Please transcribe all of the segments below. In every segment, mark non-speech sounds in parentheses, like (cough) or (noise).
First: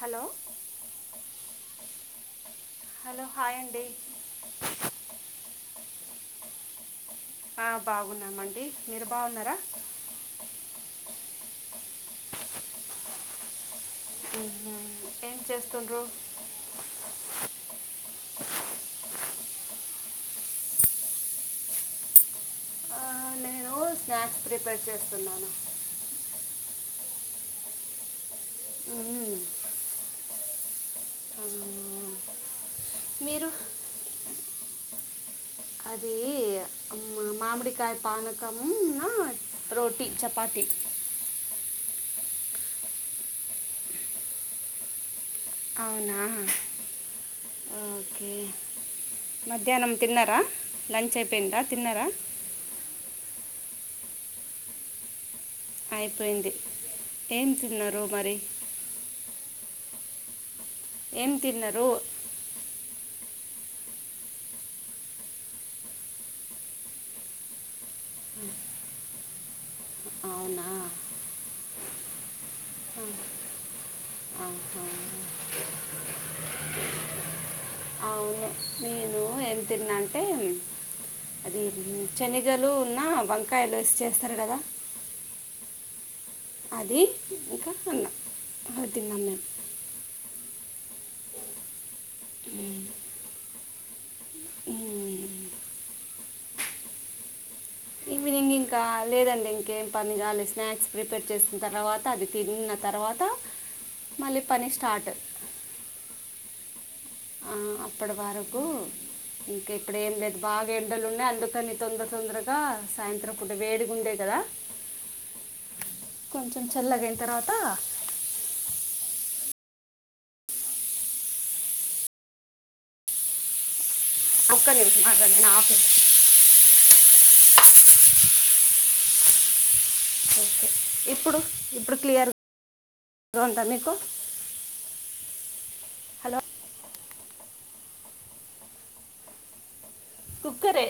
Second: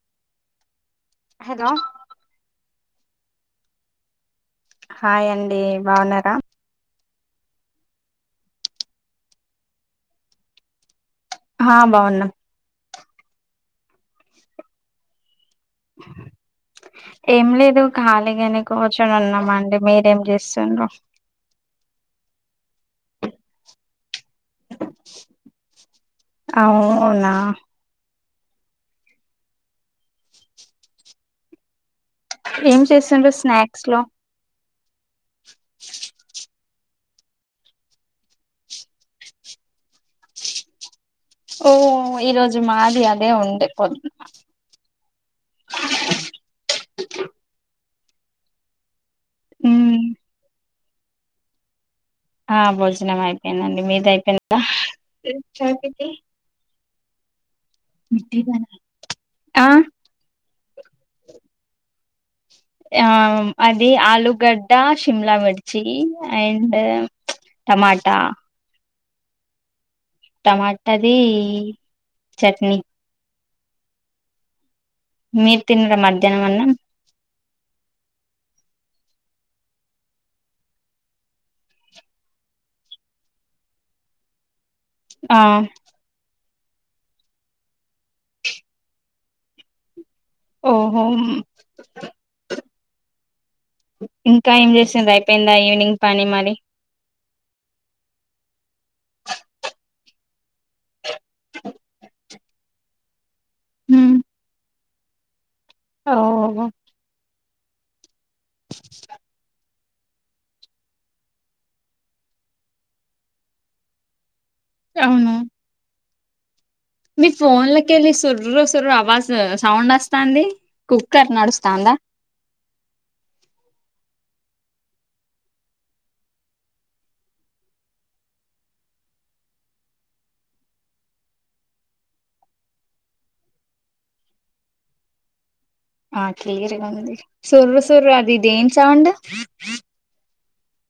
Hello hello hello hi అండి hi అండి బాగున్నారా ఆ బాగున్నామండి మీరు బాగున్నారా ఆ బాగున్నాం ఏం చేస్త ఏం లేదు ఖాలీగానే కూర్చొని ఉన్నామండీ మీరేం చేస్తున్ర్రు ఆ నేను స్నాక్స్ ప్రిపేర్ చేస్తున్నాను అవునా ఉ ఏం చేస్తుండ్ర స్నాక్స్ లో అది మ్ మామిడికాయ పనకమం నా రోటీ చపాతి ఓ ఈరోజు మాది అదే ఉండే పొద్దు అవునా ఓకే మధ్యాహ్నం తిన్నారా లంచ్ అయిపోయిందా తిన్నారా ఆ భోజనం అయిపోయిందండి మీద అయిపోయింద అయిపోయింది ఏం తిన్నారు మరి ఆ ఏం తిన్నరు ఆ అది ఆలూగడ్డ శిమలా మిర్చి అండ్ టమాటా అవునా టమాటది చట్నీ ఆహా. మీరు తిన్నరా మధ్యాహ్నం అన్నం అవును నేను ఏం తిన్నా అంటే అది శనగలు ఉన్నా వంకాయలు వేసి చేస్తారు కదా ఆ అది ఇంకా అన్నా తిన్నాం మేము ఓహో ఇంకా ఏం చేసిర్రు మ్మ్. అయిపోయిందా ఈవినింగ్ పని మరి ఈవినింగ్ ఇంకా లేదండి ఇంకేం పని కాలి స్నాక్స్ ప్రిపేర్ చేసిన తర్వాత అది తిన్న తర్వాత మళ్ళీ పని స్టార్ట్ ఓహో ఆ అప్పటి వరకు స ఇంకా ఇప్పుడు ఏం లేదు బాగా ఎండలు ఉన్నాయి అందుకని తొందర తొందరగా సాయంత్రం పుటా వేడిగా ఉంటాయి కదా అవును కొం మీ ఫోన్ లోకేళి సోరో సోరో అవా సౌండ్ వస్తాంది కుక్కర్ నడుస్తాందా ఒక్క నిమిషం ఆగండి ఓకే ఇప్పుడు ఇప్పుడు క్లియర్ గా ఉందా మీకూ ఆ క్లియర్గా ఉంది సుర సుర అది ఇదేం సౌండ్ కుక్కరే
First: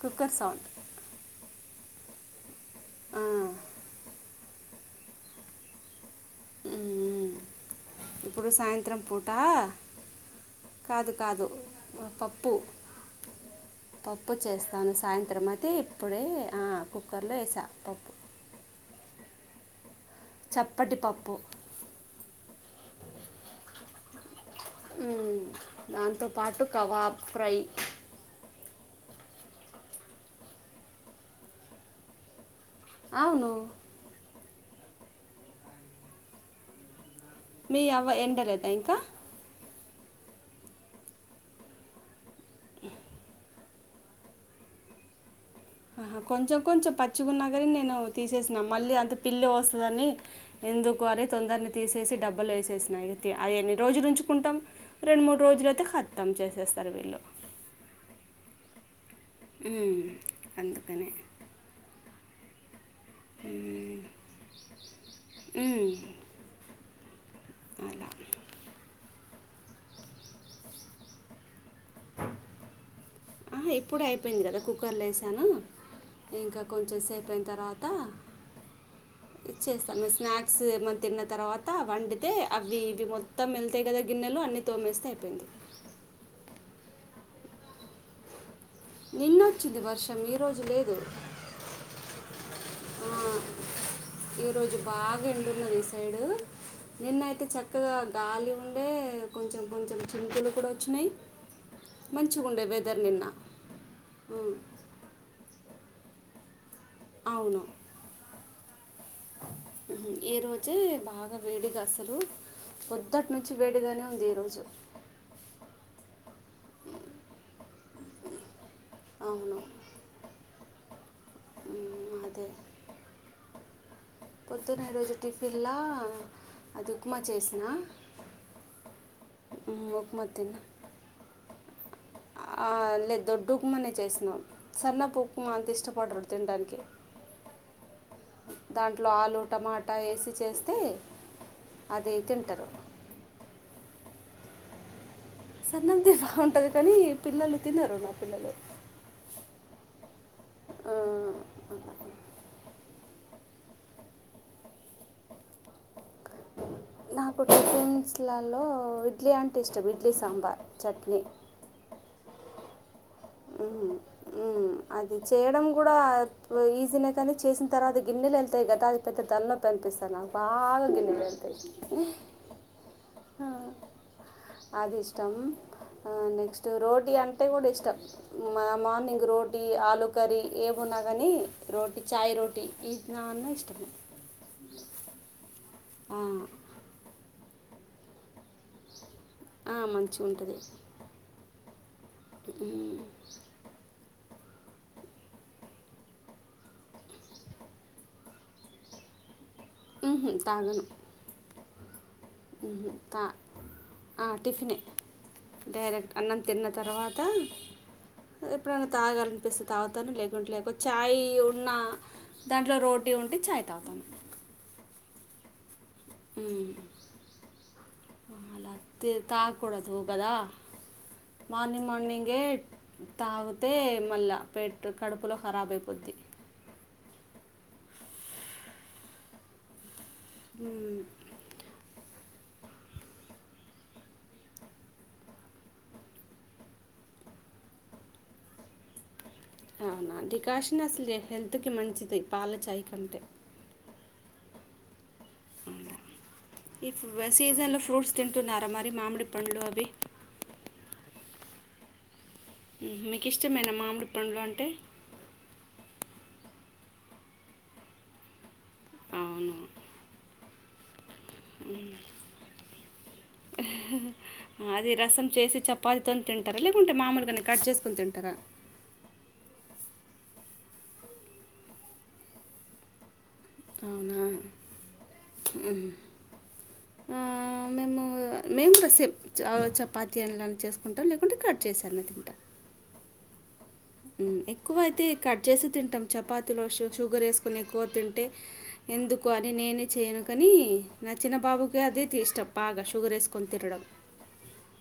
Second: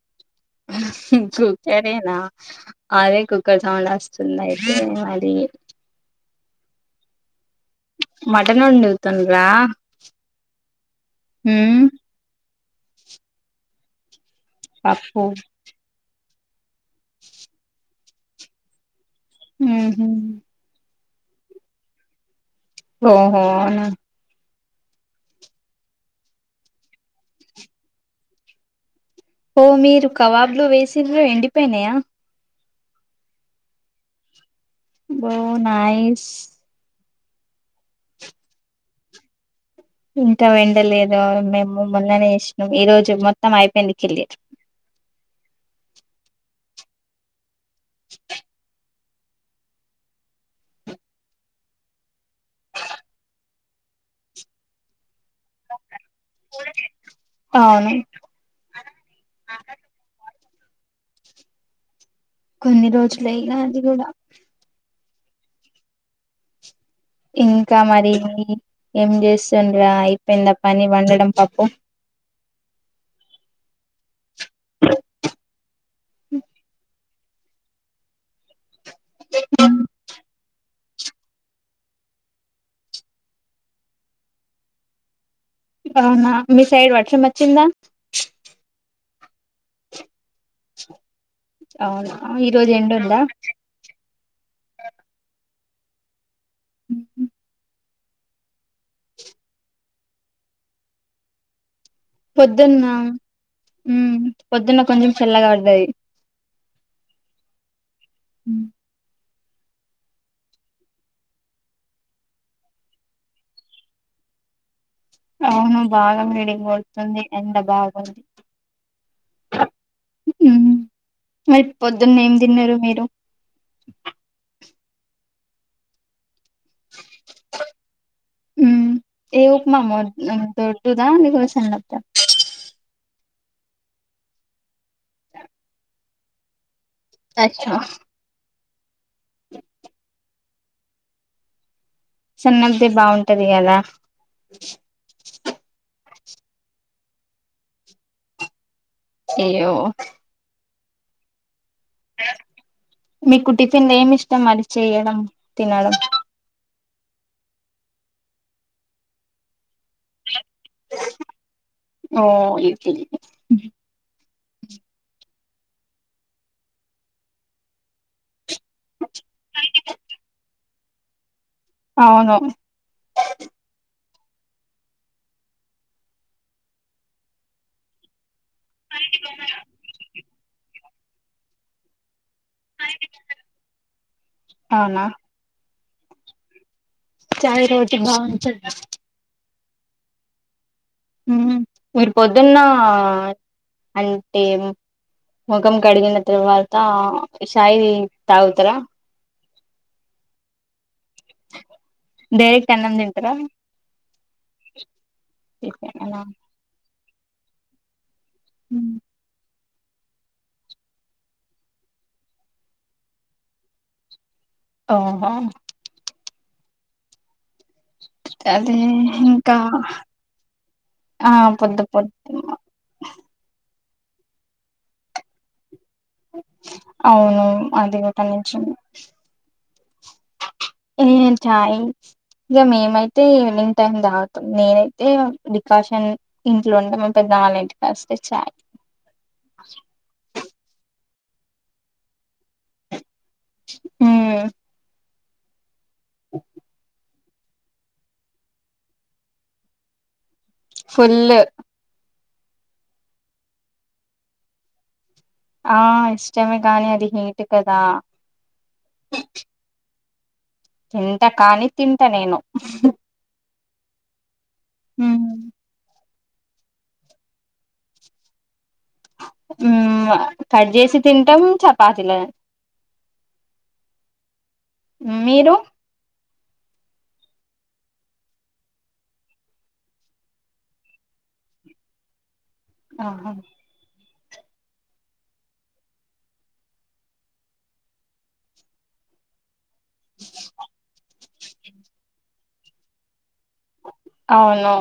కుక్కర్ సౌండ్ అదేనా ఆ, అదే కుక్క సౌండ్ వస్తుంది అయితే మరి మ్మ్. ఇప్పుడు మటన్ సాయంత్రం పూట వండుతునరా కాదు కాదు పప్పు పప్పు చేస్తాను పప్పు సాయంత్రం అతే ఇప్పుడే ఆ కుక్కర్లో వేసా పప్పు హ చప్పటిపప్పు ఓహోనా దాంతో పాటు కబాబ్ ఫ్రై ఓ మీరు కవాబ్ లో వేసిరో ఎండిపోయినాయా అవును బో నయిస్ మీ అవ్వ ఎండలదా ఇంకా ఇంకా విండలేదు మేము మొన్ననే ఇసినాం ఈ రోజు మొత్తం అయిపోయింది కెళ్ళి ఆహా కొంచెం కొంచెం పచ్చిగున్నా కాని నేను తీసేసినాను మళ్ళీ అంత పిల్లో వస్తుందని ఎందుకు అని తొందరని తీసేసి డబ్బలు వేసేసినయి అన్ని రోజు నుంచి చుకుంటాం రెండు మూడు రోజులుయితే కత్తాం చేసేస్తారు వీళ్ళు అవును ఉమ్ అందుకనే కొన్ని రోజులు ఇగా అది కూడా ఉమ్మ్ ఇంకా మరి ఏం చేస్తుండరా అయిపోయింద పని వండడం పప్పు ఆ ఇప్పుడే అయిపోయింది కదా కుక్కర్లు వేసిన ఇంకా కొంచెం సేపు అయిన తర్వాత ఇచ్చేస్తాం స్నాక్ మ తిన్న తర్వాత వండితే అవి ఇవి మొత్తం వెళ్తాయి కదా గిన్నెలు అన్నీ తోమేస్తే అయిపోయింది అవునా మీ సైడ్ వర్షం వచ్చిందా నిన్నొచ్చిది వర్షం ఈరోజు లేదు ఆ ఈరోజు ఎండ ఆ, ఉందా సైడు నిన్నయితే చక్క ఇక్కగా గాలి ఉండే కొంచెం కొంచెం చినుకులు కూడా వచ్చినాయి మంచి ఉండే వెదర్ నిన్న ఉ ఉమ్, పొద్దున్న కొంచం చల్లగా పడిది అవును హ ఈ రోజే బాగా వేడిగా అసలు పొద్దుటి నుంచి వేడిగానే ఉంది ఈ రోజు అవును బాగా వేడీ కొడుతుంది ఎండ బాగుంది అవును ఉ మరి పొద్దున్న ఉమ్, ఏం అదే తిన్నారు మీరు పోదున్న ఈ రోజు టిఫిన్లా అది ఉప్మా చేసిన ఏం ఉమ్, ఉప్మా తిన్నా దొడ్డుదా లేకపోతే సన్నందా లేదు దొడ్డు ఉప్మానే చేసినా సన్నపు ఉప్మా అంత ఇష్టపడడు తినడానికి అచ్చా దాంట్లో ఆలు టమాటా వేసి చేస్తే అది తింటారు సన్నపది బాగుంటది కదా సన్నందీ బాగుంటది కానీ పిల్లలు తినరు నా పిల్లలు అయ్యో ఆ, అలా. మీకు టిఫిన్ ఏమి ఇష్టం మరి చేయడం తినడం నాకు టీఫెన్స్లాల్లో ఇడ్లీ అంటే ఇష్టం ఇడ్లీ సాంబార్ చట్నీ ఓ ఇతే ఉమ్ అది చేయడం కూడా ఈజనే కానీ చేసిన తర్వాత గిన్నెలు వెళ్తాయి కదా అది పెద్ద తలనొప్పి పస్తాల బాగా గినేలు అవును ఆ అది ఇష్టం నెక్స్ట్ రోటీ అంటే కూడా ఇష్టం మా మార్నింగ్ రోటీ ఆలు కర్రీ ఏమున్నా కాని రోటీ చాయ్ రోటీ ఈ నన్న ఇష్టం అవునా ఆ చాయ రోటీ బాగుంటదా ఆ మంచి ఉంటది మీరు పొద్దున్న ఆ ముఖం కడిగిన తర్వాత చాయ్ తాగుతార ఉహు తాగను డైరెక్ట్ అన్నం తింటారా టిఫిన్ డైరెక్ట్ టిఫినా అన్నం తిన్న తర్వాత టా ఎప్పుడన్నా తాగాలనిపిస్తే తాగుతాను లేకుంటే లేక చాయ్ ఉన్న దాంట్లో రోటీ ఉంటే చాయ్ తాగుతాను ఓహ అహ అదే ఇంకా కదా ఆ పొద్దు మార్నింగ్ పొద్దు మార్నింగే తాగితే మళ్ళా పెట్ కడుపులో ఖరాబ్ అయితది అవును అది ఒక నుంచి ఏంటయి ఇక మేమైతే ఈవినింగ్ టైమ్ తాగుతాం నేనైతే రికాషన్ ఇంట్లో ఉంటే మా పెద్ద వాళ్ళ ఇంటికి వస్తే చాయ్ అవునా డికాషన్ అసలు హెల్త్ కి మంచిది పాలచాయ్ కంటే మ్ అంట ఇప్పుడు సీజన్లో ఫ్రూట్స్ తింటున్నారా మరి మామిడి పండ్లు అవి ఫుల్ మీకు ఇష్టమైన మామిడి పండ్లు అంటే ఆ ఇష్టమే కానీ అది హీట్ కదా అవును తింట కానీ తింట నేను అది రసం ఉమ్, చేసి చపత్ తింటారా లేకుంటే మామూలుగాని కట్ చేసుకుని తింటారా మ్ కట్ చేేసి తింటాం చపాతిీల అవునా మీరు మ్ హు ఆ మేము మేము కూడా సేమ్ చపాతీ అని చేసుకుంటాం లేకుంటే కట్ చేసా తింటా ఆహా ఎక్కువ అయితే కట్ చేసి తింటాం చపాతీలు వ షుగర్ వేసుకొని ఎక్కువ తింటే ఎందుకు అని నేనే చేయను కానీ నా చిన్న బాబుకి అదే ఇష్టం బాగా షుగర్ వేసుకొని తినడం అవును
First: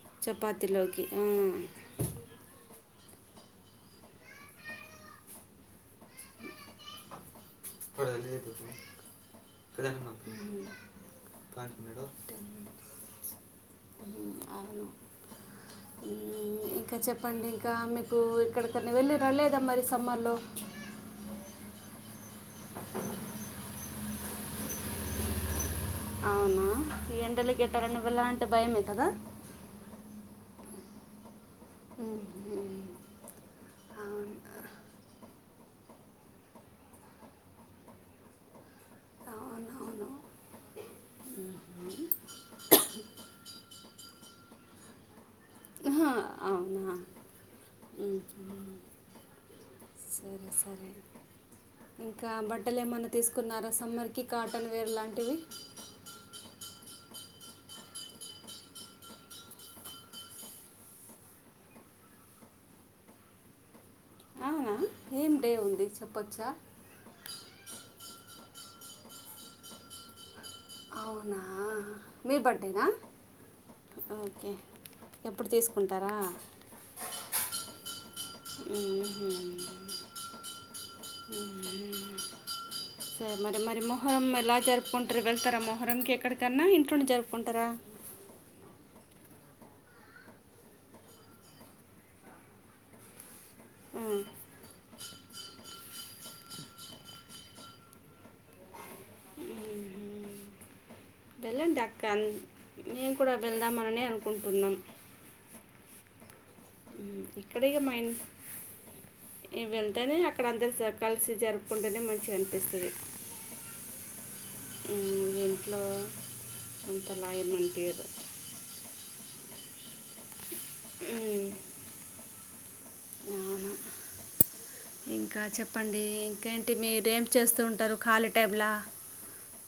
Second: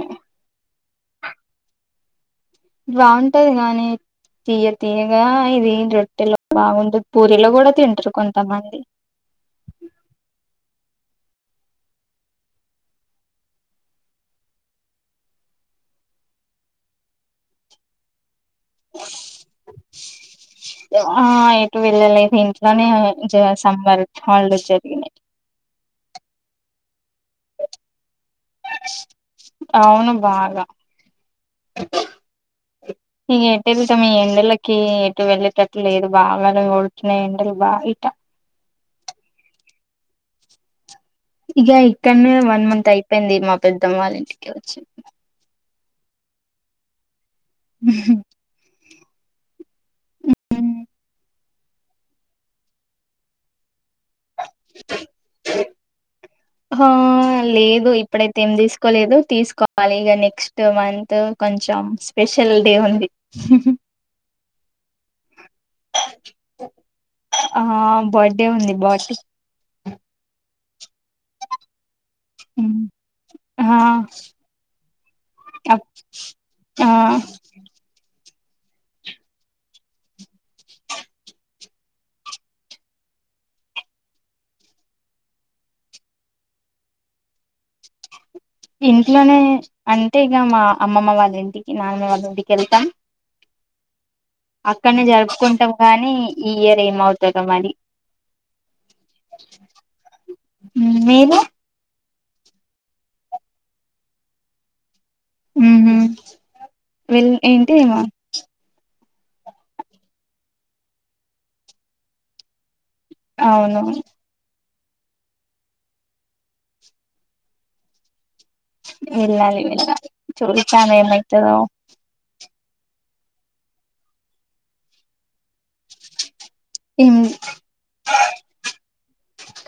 మ్ బాగుంటది గాని తీయ్య తీయగా ఇది రొట్టెలో బాగుంటది పూ పడాలదు ప్రధాన పాఠ మేడ ఇంకా చెప్పండి ఇంకా మీకు ఇక్కడికన్నా వే ళ్ళి రాలేదా మరి సమ్మర్ లో ఆ ఎటు వెళ్ళలెద్ ఇంట్లోనే సంబర్ హాల్డేస్ జరిగినాయి అవునా ఈ ఎండలకి (unintelligible) కదా! అవును బాగా హుహు. ఇగ ఈటెల్తామ్ ఈ అవును. ఎండలకి ఏటు వెళ్ళే టట్ లేదు బాగానే కోడుతున్నాయ్ ఎండలు బయట అవునవును ఇగ ఇక్కన్నే వన్ మంత్ అయిపోయింది మా పెద్దమ్మ వాళ్ళ ఇంటికోచ్చి అహ అవున మ్ సరే సరే ఇంకా బట్టలు ఏమైన్నా తీసుకున్నారా సమ్మర్ కి కాటన్ వేర్ లాంటివి ఆ లేదు ఇప్పుడైతే ఏం తీసుకోలేదు తీసుకోవాలి ఇగ నెక్స్ట్ మంత్ కొంచెం స్పెషల్ డే ఉంది అవునా ఏం డే ఉంది చెప్పొచ్చా ఆ బర్త్డే ఉంది బటి అవునా మీ బర్త్డేనా ఓకే ఎప్పుడు అం తీసుకుంటారా ఆ మ్ హు సరే మరి మరి మొహరం ఎలా జరుపుకుంటారు వెళ్తారా మొహరంకి ఎక్కడికన్నా ఇంట్లుండి జరుపుకుంటారా ఇంట్లోనే అంటే ఇగ మా అమ్మమ్మ వాళ్ళ ఇంటికి నానమ్మ వాళ్ళ ఇంటికి వెళ్తాం మ్ అక్కడనే జరుపుకుంటాం కానీ ఈ ఇయర్ ఏమవుతదో మరి మీరు ఎలాన్ దక్కన్ మేము కూడా వెళ్దామనిని అనుకుంటున్నాం. ఉహు ఉమ్, వెల్ ఇక్కడే ఏంటి ఏమ మా ఇన్ ఇవి వెళ్తేనే అక్కడ అందరు స కలిసి జరుపుకుంటూనే మంచిగా అనిపిస్తది. అవును మ్ ఇంట్లో కొంతలాగమనింటరు వెళ్ళాలి ఇంగ చూద్దాం ఏమైతదో అవున ఇంకా చెప్పండి ఇంకేంటి మీరు ఏం చేస్తూ ఉంటారు ఖాళీ టైమ్లా?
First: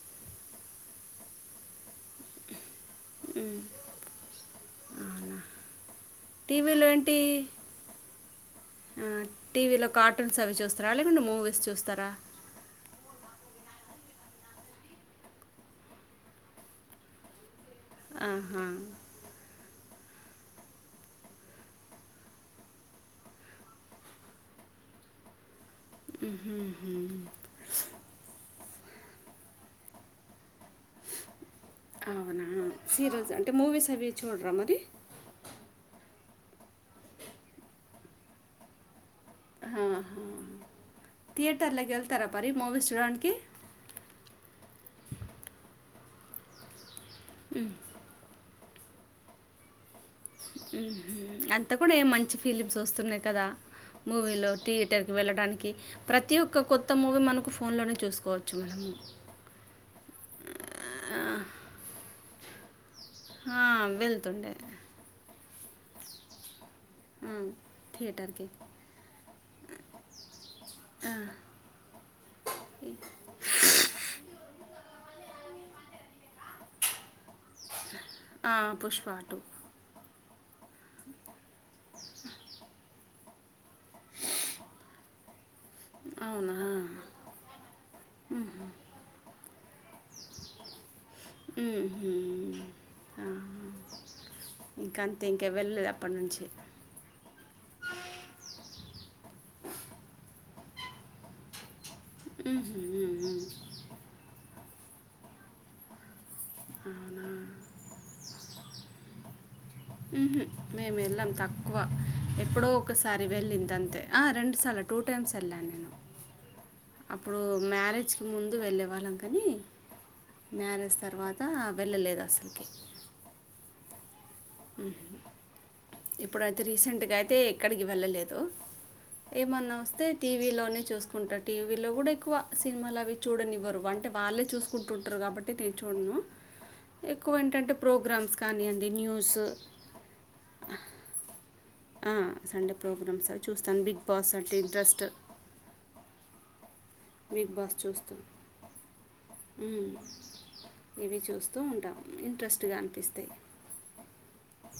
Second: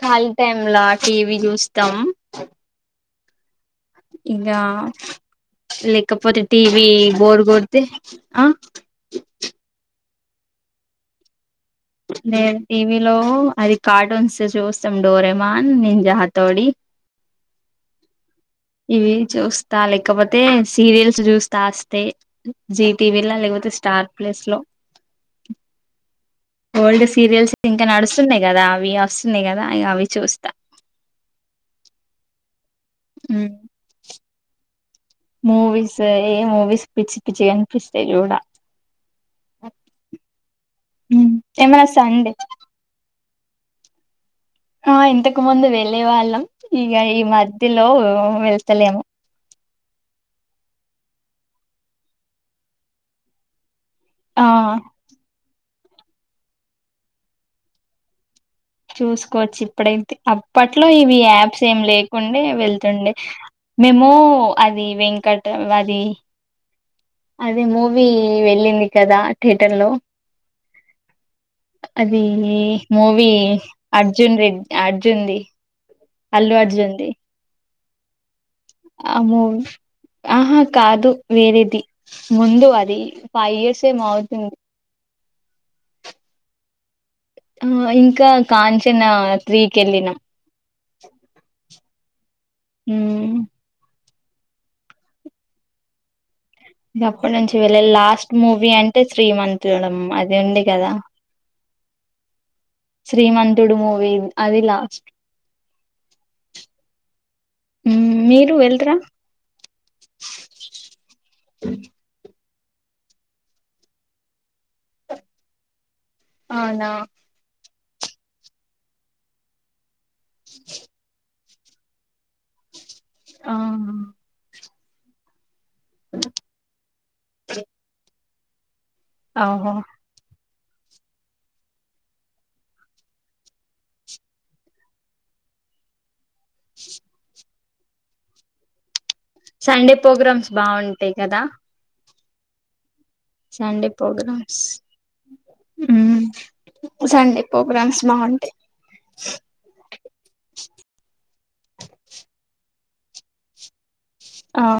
ఖాళీ టైమ్లా టీవీ చూస్తాం ఉ ఇంగా లేకపోతే టీవీలో టీవి ఏంటి బోర్ కొడితే ఆ కార్టున్స్ అవి చూస్తారా లేకుంటే మూవీ నేను టీవీలో అది కార్టూన్స్ ఏ చూస్తాం డోరెమాన్, నింజాహటోడి ఆహా ఇవి చూస్ త లేకపోతే సీరియల్స్ చూస్తా తాస్తే జీటివలా లేకపోతే స్టార్ ప్లేస్ లో ఉహుహు. ఓల్డ్ సీరియల్స్ ఇంకా నడుస్తున్నాయి గదా అవి వస్తున్నాయి కదా అవి చూస్తా. అవునా సీరియల్స్ అంటే మూవీస్ అవి చూడరా మరి? మూవీస్ ఆ ఏ మూవీస్ పిచ్చి పిచ్చి కనిపిస్తే చూడా హ థియేటర్ ఏమైనా లకి వెళ్తారా సండే మరి మూవీస్ చూ ఓకే ఆ ఇంతకు ముందు వెళ్ళే వాళ్ళం ఇగ ఈ మధ్యలో వో వె తలేము ఉహు అంతా కూడా ఏ మంచి ఫీలింగ్స్ వస్తున్నాయి కదా ఆ మూవీలో థియేటర్కి వెళ్ళడానికి ప్రతి ఒక్క కొత్త మూవీ మనకు ఫోన్లోనే చూసుకో చూసుకోవచ్చు ఇప్పుడైతే అప్పట్లో ఇవి ఆ, యాప్స్ ఏం లేకుండే, వెళ్తుండే ఆ, మేము వెళ్తుండే అది వెంకటం అది మ్మ్. అది మూవీ థియేటర్కి వెళ్ళింది కదా థియటర్ లో? ఆ, అది మూవీ అర్జున్ రెడ్డి అర్జున్ది అల్లు అర్జుంది అహ అ మూవీ ఆహా కాదు వేరేది ముందు అది ఫైవ్ ఇయర్స్ ఏమవుతుంది అవునా ఆ ఇంకా కాంచనా త్రీకి వెళ్ళినాం. ఉహు ఉమ్, ఆహ ఇంక అంతే ఇంకా వెళ్ళదు అప్పటి నుంచి ఇకప్పటి నుంచి వెళ్ళే లాస్ట్ మూవీ అంటే శ్రీ మంత్డం అది ఉంది కదా. ఉహ శ్రీమంతుడు మూవీ అది లాస్ట్ ఊ మీరు వెళ్తరా? ఉహు మేము ఎల్లం తక్కువ ఏ ఎప్పుడో ఒకసారి వెళ్ళింది అంతే ఆ రెండుసార్లు టూ టైమ్స్ వెళ్ళాను నేను. అవునా అప్పుడూ మ్యారేజ్కి ముందు వెళ్ళే వాళ్ళం కనీ మ్యారేజ్ తర్వాత వెళ్ళలేద్ అసల్కి అవునా ఇప్పుడైతే రీసెంట్గా అయితే ఎక్కడికి వెళ్ళలేద్ ఏమన్న ఓహో వస్తే టీ వీలోనే చూస్కుంటా టీవీలో గుడ ఎక్కువ సినిమాల్ అవి చూడనివ్వరు. అంటే వాళ్ళే చూస్కుంటుంటరు కాబట్ టి నేన్ చూడ్ను ఎక్కువ ఏంటంటే ప్రోగ్రామ్స్ కానీయండి న్యూస్ సండే ప్రోగ్రామ్స్ బాగుంటయి కదా? ఆ సండే ప్రోగ్రామ్స్ అవి చూస్తాన్ సండే బిగ్ బాస్ అంటే ప్రోగ్రామ్స్ ఇంట్రెస్ట్ ఉమ్, సండే ప్రోగ్రామ్స్ బాగుంటయి. మ్ ఇవి చూస్తూ ఉంటాం ఇంట్రెస్ట్గా అం పిస్తే ఆ